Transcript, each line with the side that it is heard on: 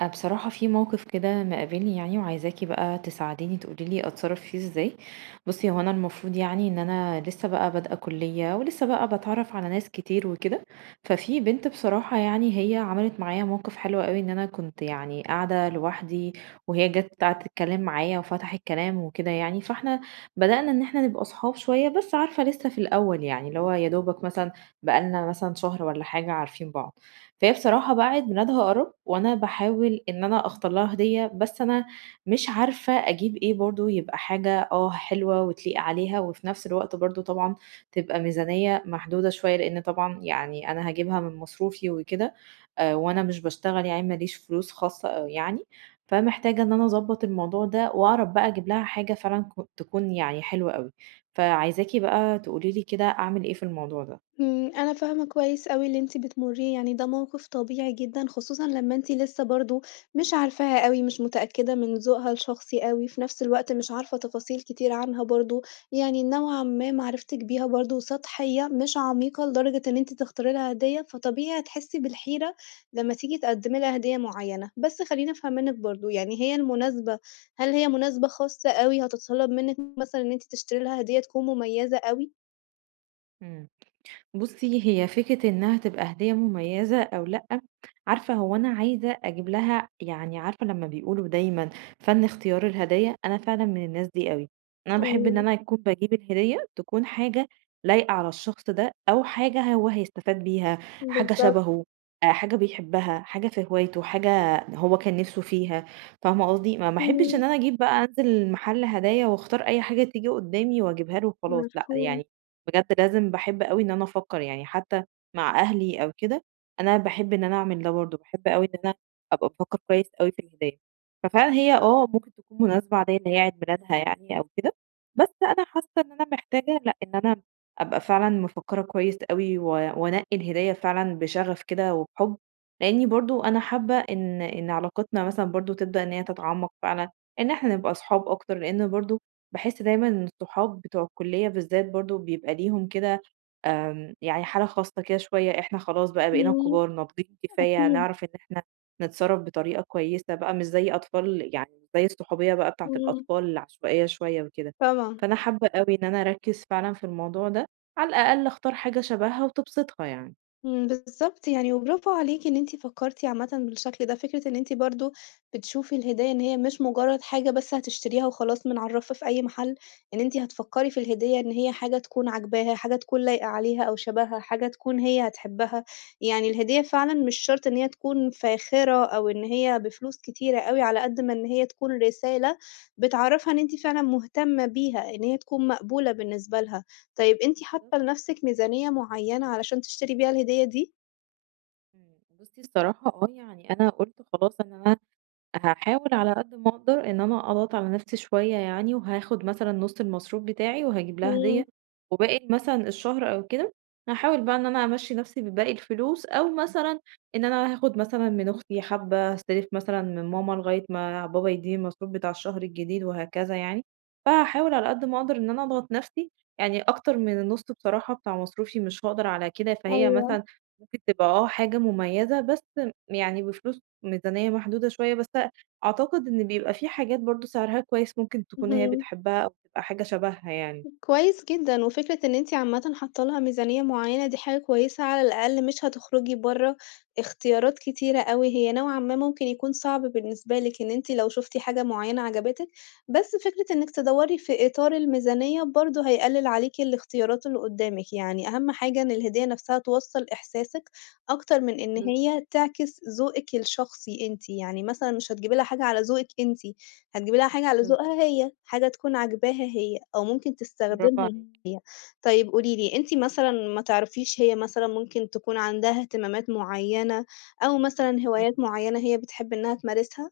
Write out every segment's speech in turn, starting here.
right: بصراحة في موقف كده مقابلني، يعني وعايزاكِ بقى تساعديني تقولي لي أتصرّف فيه إزاي. بُصّي، هو أنا المفروض يعني إن أنا لسه بقى بادئة كُلّية ولسه بقى باتعرّف على ناس كتير وكده، ففي بنت بصراحة يعني هي عملت معايا موقف حلو أوي، إن أنا كنت يعني قاعدة لوحدي وهي جات قعدت تتكلّم معايا وفتحت كلام وكده يعني، فإحنا بدأنا إن إحنا نبقى صحاب شوية، بس عارفة لسه في الأول يعني، اللي هو يا دوبك مثلًا بقى لنا مثلًا شهر والّا حاجة عارفين بعض. فهي بصراحة بقى عيد ميلادها قرّب، وأنا باحاول إن أنا أختار لها هدية، بس أنا مش عارفة أجيب إيه، برضه يبقى حاجة حلوة وتليق عليها، وفي نفس الوقت برضه طبعًا تبقى ميزانية محدودة شوية، لإن طبعًا يعني أنا هاجيبها من مصروفي وكده. وأنا مش باشتغل يعني ما ليش فلوس خاصة يعني، فمحتاجة إن أنا أضبّط الموضوع ده وأعرف بقى أجيب لها حاجة فعلًا تكون يعني حلوة أوي، فعايزاكِ بقى تقولي لي كده أعمل إيه في الموضوع ده؟
left: أنا فاهمة كويس أوي اللي أنتِ بتمُرّيه، يعني ده موقِف طبيعي جدًا، خصوصًا لمّا أنتِ لسه برضه مش عارفاها أوي، مش متأكدة من ذوقها الشخصي أوي، في نفس الوقت مش عارفة تفاصيل كتير عنها برضه، يعني نوعًا ما معرفتِك بيها برضه سطحية، مش عميقة لدرجة إن أنتِ تختاري لها هدية، فطبيعي هتحسّي بالحيرة لمّا تيجي تقدّمي لها هدية معيّنة. بس خلّيني أفهم منِّك برضه، يعني هي المناسبة هل هي مناسبة خاصة أوي هتتطلب منِّك مثلًا إن أنتِ تشتري لها هدية تكون مميّزة أوي؟
right: إمم. بُصّي، هي فكرة إنها تبقى هدية مميزة أو لأ، عارفة هو أنا عايزة أجيب لها، يعني عارفة لمّا بيقولوا دايمًا فَن اختيار الهدايا، أنا فعلًا من الناس دي أوي. أنا باحب إن
left: أيوه،
right: أنا أكون باجيب الهدية تكون حاجة لايقة على الشخص ده، أو حاجة هو هيستفاد بيها، حاجة
left: بالضبط.
right: شبهه، حاجة بيحبها، حاجة في هوايته، حاجة هو كان نِفْسه فيها، فاهمة قصدي؟ ما أحبش
left: إمم،
right: إن أنا أجيب بقى أنزل محل هدايا واختار أي حاجة تيجي قدّامي واجيبها له وخلاص، لأ
left: مفهوم،
right: يعني، بجد لازم باحب أوي إن أنا أفكّر، يعني حتى مع أهلي أو كده، أنا باحب إن أنا أعمل ده برضه، باحب أوي إن أنا أبقى بافكّر كويس أوي في الهدايا. ففعلًا هي ممكن تكون مناسبة عليَّ إن هي عيد ميلادها يعني أو كده، بس أنا حاسة إن أنا محتاجة، لأ، إن أنا أبقى فعلًا مفكّرة كويس أوي وأنقّي الهدية فعلًا بشغف كده وبحُب، لإني برضه أنا حابة إن علاقتنا مثلًا برضه تبدأ إن هي تتعمّق فعلًا، إن إحنا نبقى صحاب أكتر، لإن برضه باحس دايمًا إن الصحاب بتوع الكلية بالذات برضه بيبقى ليهم كده يعني حالة خاصة كده شوية، إحنا خلاص بقى بقينا
left: إمم،
right: كبار ناضجين كفاية،
left: أكيد،
right: نعرف إن إحنا نتصرّف بطريقة كويسة بقى، مش زي أطفال يعني، مش زي الصحوبية بقى بتاعة
left: إمم،
right: الأطفال العشوائية شوية وكده.
left: طبعًا.
right: فأنا حابة أوي إن أنا أركّز فعلًا في الموضوع ده، على الأقل أختار حاجة شبهها وتبسطها يعني.
left: بالضبط يعني، وبرافو عليكِ إن أنتِ فكّرتِ عامةً بالشكل ده، فكرة إن أنتِ برضه بتشوفي الهدايا إن هي مش مجرّد حاجة بس هتشتريها وخلاص من على الرَّف في أي محل، إن أنتِ هتفكّري في الهدية إن هي حاجة تكون عاجباها، حاجة تكون لايقة عليها أو شبهها، حاجة تكون هي هتحبها، يعني الهدية فعلًا مش شرط إن هي تكون فاخرة أو إن هي بفلوس كتيرة أوي، على قد ما إن هي تكون رسالة بتعرّفها إن أنتِ فعلًا مهتمة بيها، إن هي تكون مقبولة بالنسبة لها. طيب أنتِ
right: بالضبط.
left: حاطة لنَفْسِك ميزانية معيّنة علشان تشتري بيها الهدية دي؟
right: بُصّي الصراحة، يعني أنا قُلت خلاص إن أنا هاحاول على قد ما أقدر إن أنا أضغط على نفسي شوية يعني، وهاخد مثلًا نُص المصروف بتاعي وهاجيب لها
left: إمم،
right: هدية، وباقي مثلًا الشهر أو كده هاحاول بقى إن أنا أمشّي نفسي بباقي الفلوس، أو مثلًا إن أنا هاخد مثلًا من أختي حبّة، هاستلف مثلًا من ماما لغاية ما بابا يدّيني المصروف بتاع الشهر الجديد وهكذا يعني. فهاحاول على قد ما أقدر إن أنا أضغط نفسي، يعني أكتر من النُص بصراحة بتاع مصروفي مش هاقدر على كده، فهي
left: أيوه،
right: مثلًا ممكن تبقى حاجة مميزة، بس يعني بفلوس ميزانية محدودة شوية، بس أعتقد إن بيبقى في حاجات برضه سعرها كويس، ممكن تكون هي
left: اهم.
right: بتحبها أو تبقى حاجة شبهها يعني.
left: كويس جدًا، وفكرة إن أنتِ عامةً حاطة لها ميزانية معيّنة دي حاجة كويسة، على الأقل مش هتخرجي برّه اختيارات كتيرة أوي، هي نوعًا ما ممكن يكون صعب بالنسبة لِك إن أنتِ لو شُفتِ حاجة معيّنة عجبتِك، بس فكرة إنِّك تدوّري في إطار الميزانية برضه هيقلل عليكِ الاختيارات اللي قدّامِك، يعني أهم حاجة إن الهدية نفسها توصّل إحساسِك أكتر من إن
right: بالض
left: هي تعكس ذوقِك الشخصي أنتِ، يعني مثلًا مش هتجيبي لها حاجة على ذوقِك أنتِ، هتجيبي لها حاجة على
right: بالضبط،
left: ذوقها هي، حاجة تكون عاجباها هي، أو ممكن
right: برافو
left: تستخدمها
right: عليكِ.
left: هي. طيب قولي لي، أنتِ مثلًا ما تعرفيش هي مثلًا ممكن تكون عندها اهتمامات معيّنة، أو مثلًا
right: إمم.
left: هوايات معيّنة هي بتحب إنها تمارسها؟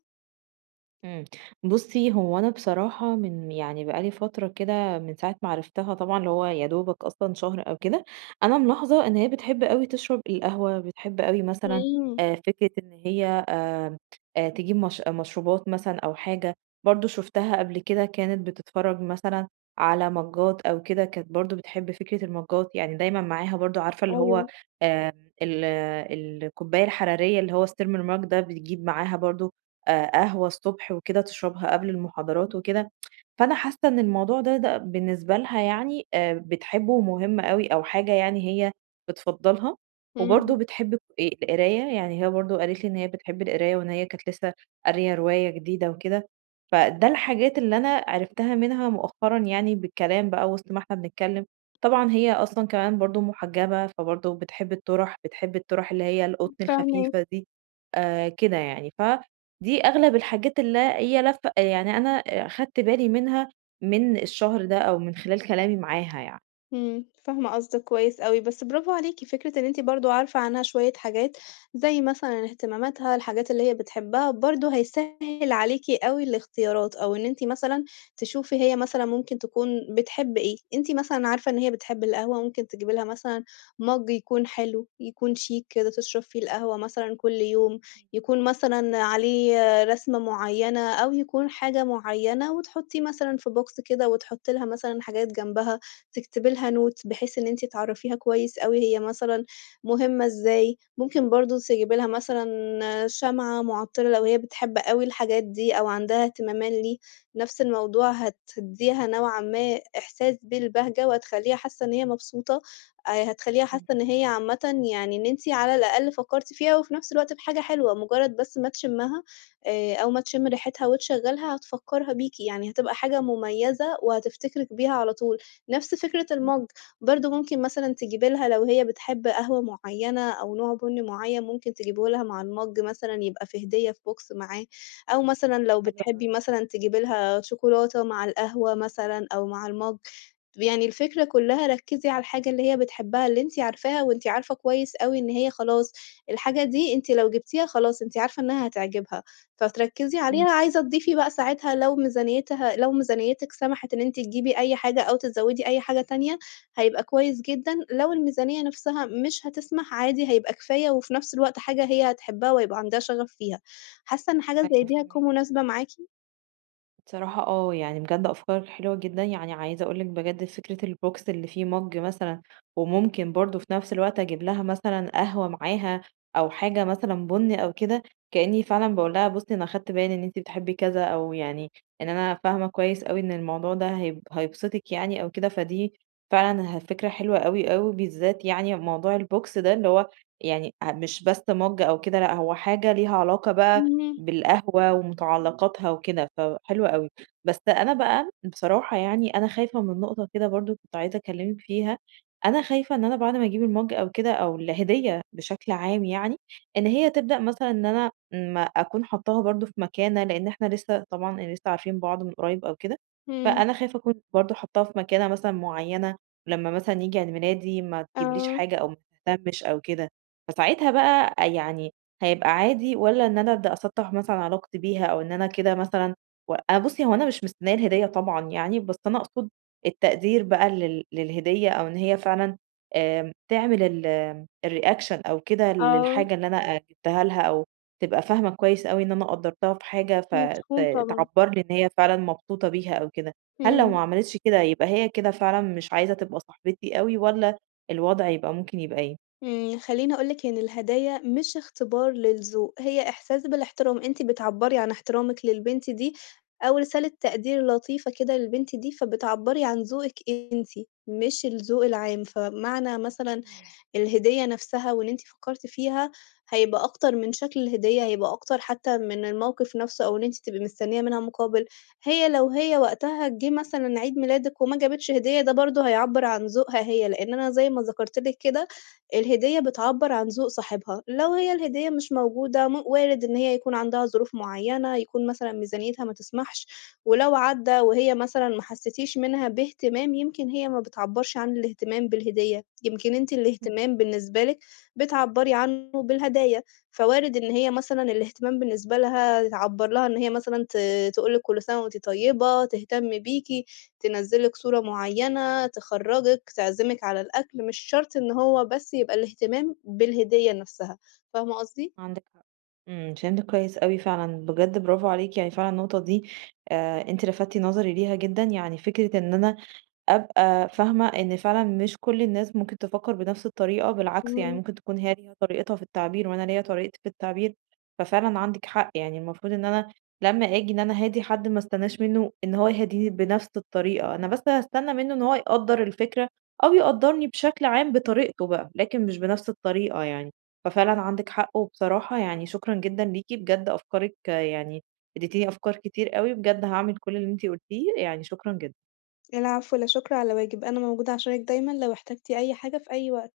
right: إمم. بُصّي، هو أنا بصراحة من يعني بقى لي فترة كده، من ساعة ما عرفتها طبعًا اللي هو يا دوبك أصلًا شهر أو كده، أنا ملاحظة إن هي بتحب أوي تشرب القهوة، بتحب أوي مثلًا
left: إمم،
right: فكرة إن هي تجيب مش مشروبات مثلًا أو حاجة، برضه شُفتها قبل كده كانت بتتفرّج مثلًا على مجّات أو كده، كانت برضه بتحب فكرة المجّات، يعني دايمًا معاها، برضه عارفة اللي هو
left: أيوه،
right: آآ ال الكوباية الحرارية اللي هو الthermal mug ده، بتجيب معاها برضه قهوة الصبح وكده تشربها قبل المحاضرات وكده، فأنا حاسة إن الموضوع ده بالنسبة لها يعني بتحبه ومهم أوي، أو حاجة يعني هي بتفضّلها،
left: إمم،
right: وبرضه بتحب القراية، يعني هي برضه قالت لي إن هي بتحب القراية، وإن هي كانت لسه قارية رواية جديدة وكده، فده الحاجات اللي أنا عرفتها منها مؤخرًا، يعني بالكلام بقى وسط ما إحنا بنتكلم، طبعًا هي أصلًا كمان برضه محجبة، فبرضه بتحب الطُرَح، بتحب الطُرَح اللي هي القطن
left: فاهماكِ.
right: الخفيفة دي، كده يعني، دي أغلب الحاجات اللي هي لفة، يعني أنا أخدت بالي منها من الشهر ده أو من خلال كلامي معاها يعني.
left: فاهمة قصدِك كويس أوي، بس برافو عليكِ، فكرة إن أنتِ برضه عارفة عنها شوية حاجات، زي مثلًا اهتماماتها، الحاجات اللي هي بتحبها، برضه هيسهّل عليكِ أوي الاختيارات، أو إن أنتِ مثلًا تشوفي هي مثلًا ممكن تكون بتحب إيه، أنتِ مثلًا عارفة إن هي بتحب القهوة، ممكن تجيبي لها مثلًا مَج يكون حلو، يكون شيك كده تشرب فيه القهوة مثلًا كل يوم، يكون مثلًا عليه رسمة معيّنة، أو يكون حاجة معيّنة، وتحطيه مثلًا في box كده، وتحطي لها مثلًا حاجات جنبها. تكتبي لها note بحيث إن أنتِ تعرّفيها كويس أوي هي مثلًا مهمة إزاي، ممكن برضه تجيبي لها مثلًا شمعة معطّلة لو هي بتحب أوي الحاجات دي أو عندها اهتمامان ليه، نفس الموضوع هتدّيها نوعًا ما إحساس بالبهجة وهتخلّيها حاسة إن هي مبسوطة، هتخلّيها حاسة
right: إمم.
left: إن هي عامةً يعني إن أنتِ على الأقل فكّرتِ فيها وفي نفس الوقت بحاجة حلوة، مجرّد بس ما تشمّها أو ما تشم ريحتها وتشغّلها هتفكّرها بيكِ، يعني هتبقى حاجة مميزة وهتفتكرِك بيها على طول. نفس فكرة
right: إمم.
left: المَج، برضه ممكن مثلًا تجيبي لها لو هي بتحب قهوة معيّنة أو نوع بُن معيّن ممكن تجيبيه لها مع المَج مثلًا يبقى في هدية في box معاه، أو مثلًا لو
right: حلو
left: بتحبي
right: أوي.
left: مثلًا تجيبي لها شوكولاتة مع القهوة مثلًا أو مع المَج، يعني الفكرة كلّها ركّزي على الحاجة اللي هي بتحبها، اللي أنتِ عارفاها وأنتِ عارفة كويس أوي إن هي خلاص الحاجة دي أنتِ لو جبتيها خلاص أنتِ عارفة إنها هتعجبها. فتركّزي
right: إمم.
left: عليها، عايزة تضيفي بقى ساعتها لو ميزانيتها لو ميزانيتِك سمحت إن أنتِ تجيبي أي حاجة أو تزوّدي أي حاجة تانية، هيبقى كويس جدًا، لو الميزانية نَفْسها مش هتسمح عادي هيبقى كفاية وفي نَفْس الوقت حاجة هي هتحبها وهيبقى عندها شغف فيها. حاسة إن حاجة زي
right: أيوه،
left: دي هتكون
right: فاهماكِ.
left: مناسبة معاكِ؟
right: بصراحة يعني بجد أفكارك حلوة جدا، يعني عايزة أقولك بجد، فكرة البوكس اللي فيه مج مثلا، وممكن برضو في نفس الوقت أجيب لها مثلا قهوة معاها، أو حاجة مثلا بني أو كده، كأني فعلا بقول لها بصي، أنا خدت بالي إن أنتي بتحبي كذا، أو يعني إن أنا فاهمة كويس أوي إن الموضوع ده هيبسطك يعني أو كده، فدي فعلا فكرة حلوة أوي أوي، بالذات يعني موضوع البوكس ده، اللي هو يعني مش بس مج أو كده، لأ، هو حاجة ليها علاقة بقى
left: إمم،
right: بالقهوة ومتعلقاتها وكده، فحلو أوي. بس أنا بقى بصراحة يعني أنا خايفة من نقطة كده برضه كنت عايزة أكلمِك فيها، أنا خايفة إن أنا بعد ما أجيب المَج أو كده أو الهدية بشكل عام يعني، إن هي تبدأ مثلًا إن أنا ما أكون حاطاها برضه في مكانة، لإن إحنا لسه طبعًا لسه عارفين بعض من قريب أو كده،
left: إمم،
right: فأنا خايفة أكون برضه حاطاها في مكانة مثلًا معينة، ولمّا مثلًا ييجي عيد ميلادي ما تجيبليش
left: آه،
right: حاجة، أو ما تهتمش أو كده، فساعتها بقى يعني هيبقى عادي، والّا إن أنا أبدأ أسطّح مثلًا علاقتي بيها، أو إن أنا كده مثلًا أنا، بُصّي، هو أنا مش مستنية الهدية طبعًا يعني، بس أنا أقصد التقدير بقى للهدية، أو إن هي فعلًا تعمل الreaction أو كده
left: آه،
right: للحاجة اللي أنا جِبتها لها، أو تبقى فاهمة كويس أوي إن أنا قدّرتها في حاجة،
left: مفهوم طبعًا،
right: تعبّر لي إن هي فعلًا مبسوطة بيها أو كده. هل لو
left: إمم.
right: ما عملتش كده يبقى هي كده فعلًا مش عايزة تبقى صاحبتي أوي، والّا الوضع يبقى ممكن يبقى إيه؟
left: خلّيني أقول لِك إن الهدايا مش اختبار للذوق، هي إحساس بالاحترام، أنتِ بتعبّري عن احترامِك للبنت دي، أو رسالة تقدير لطيفة كده للبنت دي، فبتعبّري عن ذوقِك أنتِ، مش الذوق العام، فمعنى مثلًا الهدية نفسها وإن أنتِ فكرتِ فيها، هيبقى أكتر من شكل الهدية، هيبقى أكتر حتى من الموقف نفسه أو إن أنتِ تبقي مستنية منها مقابل. هي لو هي وقتها جه مثلًا عيد ميلادِك وما جابتش هدية، ده برضه هيعبّر عن ذوقها هي، لإن أنا زي ما ذكرت لِك كده، الهدية بتعبّر عن ذوق صاحبها. لو هي الهدية مش موجودة، وارد إن هي يكون عندها ظروف معينة، يكون مثلًا ميزانيتها ما تسمحش، ولو عدّى وهي مثلًا ما حسيتيش منها باهتمام، يمكن هي ما بتعبّرش عن الاهتمام بالهدية. يمكن أنتِ الاهتمام بالنسبة لِك بتعبّري عنه بالهدايا، فوارد إن هي مثلًا الاهتمام بالنسبة لها تعبّر لها إن هي مثلًا تقول لِك كل سنة وأنتِ طيبة، تهتم بيكِ، تنزّل لِك صورة معيّنة، تخرّجِك، تعزمِك على الأكل، مش شرط إن هو بس يبقى الاهتمام بالهدية نفسها، فاهمة قصدي؟
right: عندِك حق. فهمتِك كويس أوي فعلًا، بجد برافو عليكِ، يعني فعلًا النقطة دي أنتِ لفتتِ نظري ليها جدًا، يعني فكرة إن أنا أبقى فاهمة إن فعلًا مش كل الناس ممكن تفكّر بنفس الطريقة، بالعكس يعني
left: إمم،
right: ممكن تكون هي ليها طريقتها في التعبير وأنا ليّا طريقتي في التعبير، ففعلًا عندِك حق، يعني المفروض إن أنا لمّا آجي إن أنا أهادي حد ما استناش منّه إن هو يهاديني بنفس الطريقة، أنا بس هاستنى منّه إن هو يقدّر الفكرة، أو يقدّرني بشكل عام بطريقته بقى، لكن مش بنفس الطريقة يعني، ففعلًا عندِك حق، وبصراحة يعني شكرًا جدًا ليكِ، بجد أفكارِك يعني اديتيني أفكار كتير أوي، بجد هاعمل كل اللي أنتِ قُلتيه، يعني شكرًا جدًا.
left: العفو، لا شكر على واجب، أنا موجودة عشانِك دايمًا لو احتجتِ أي حاجة في أي وقت.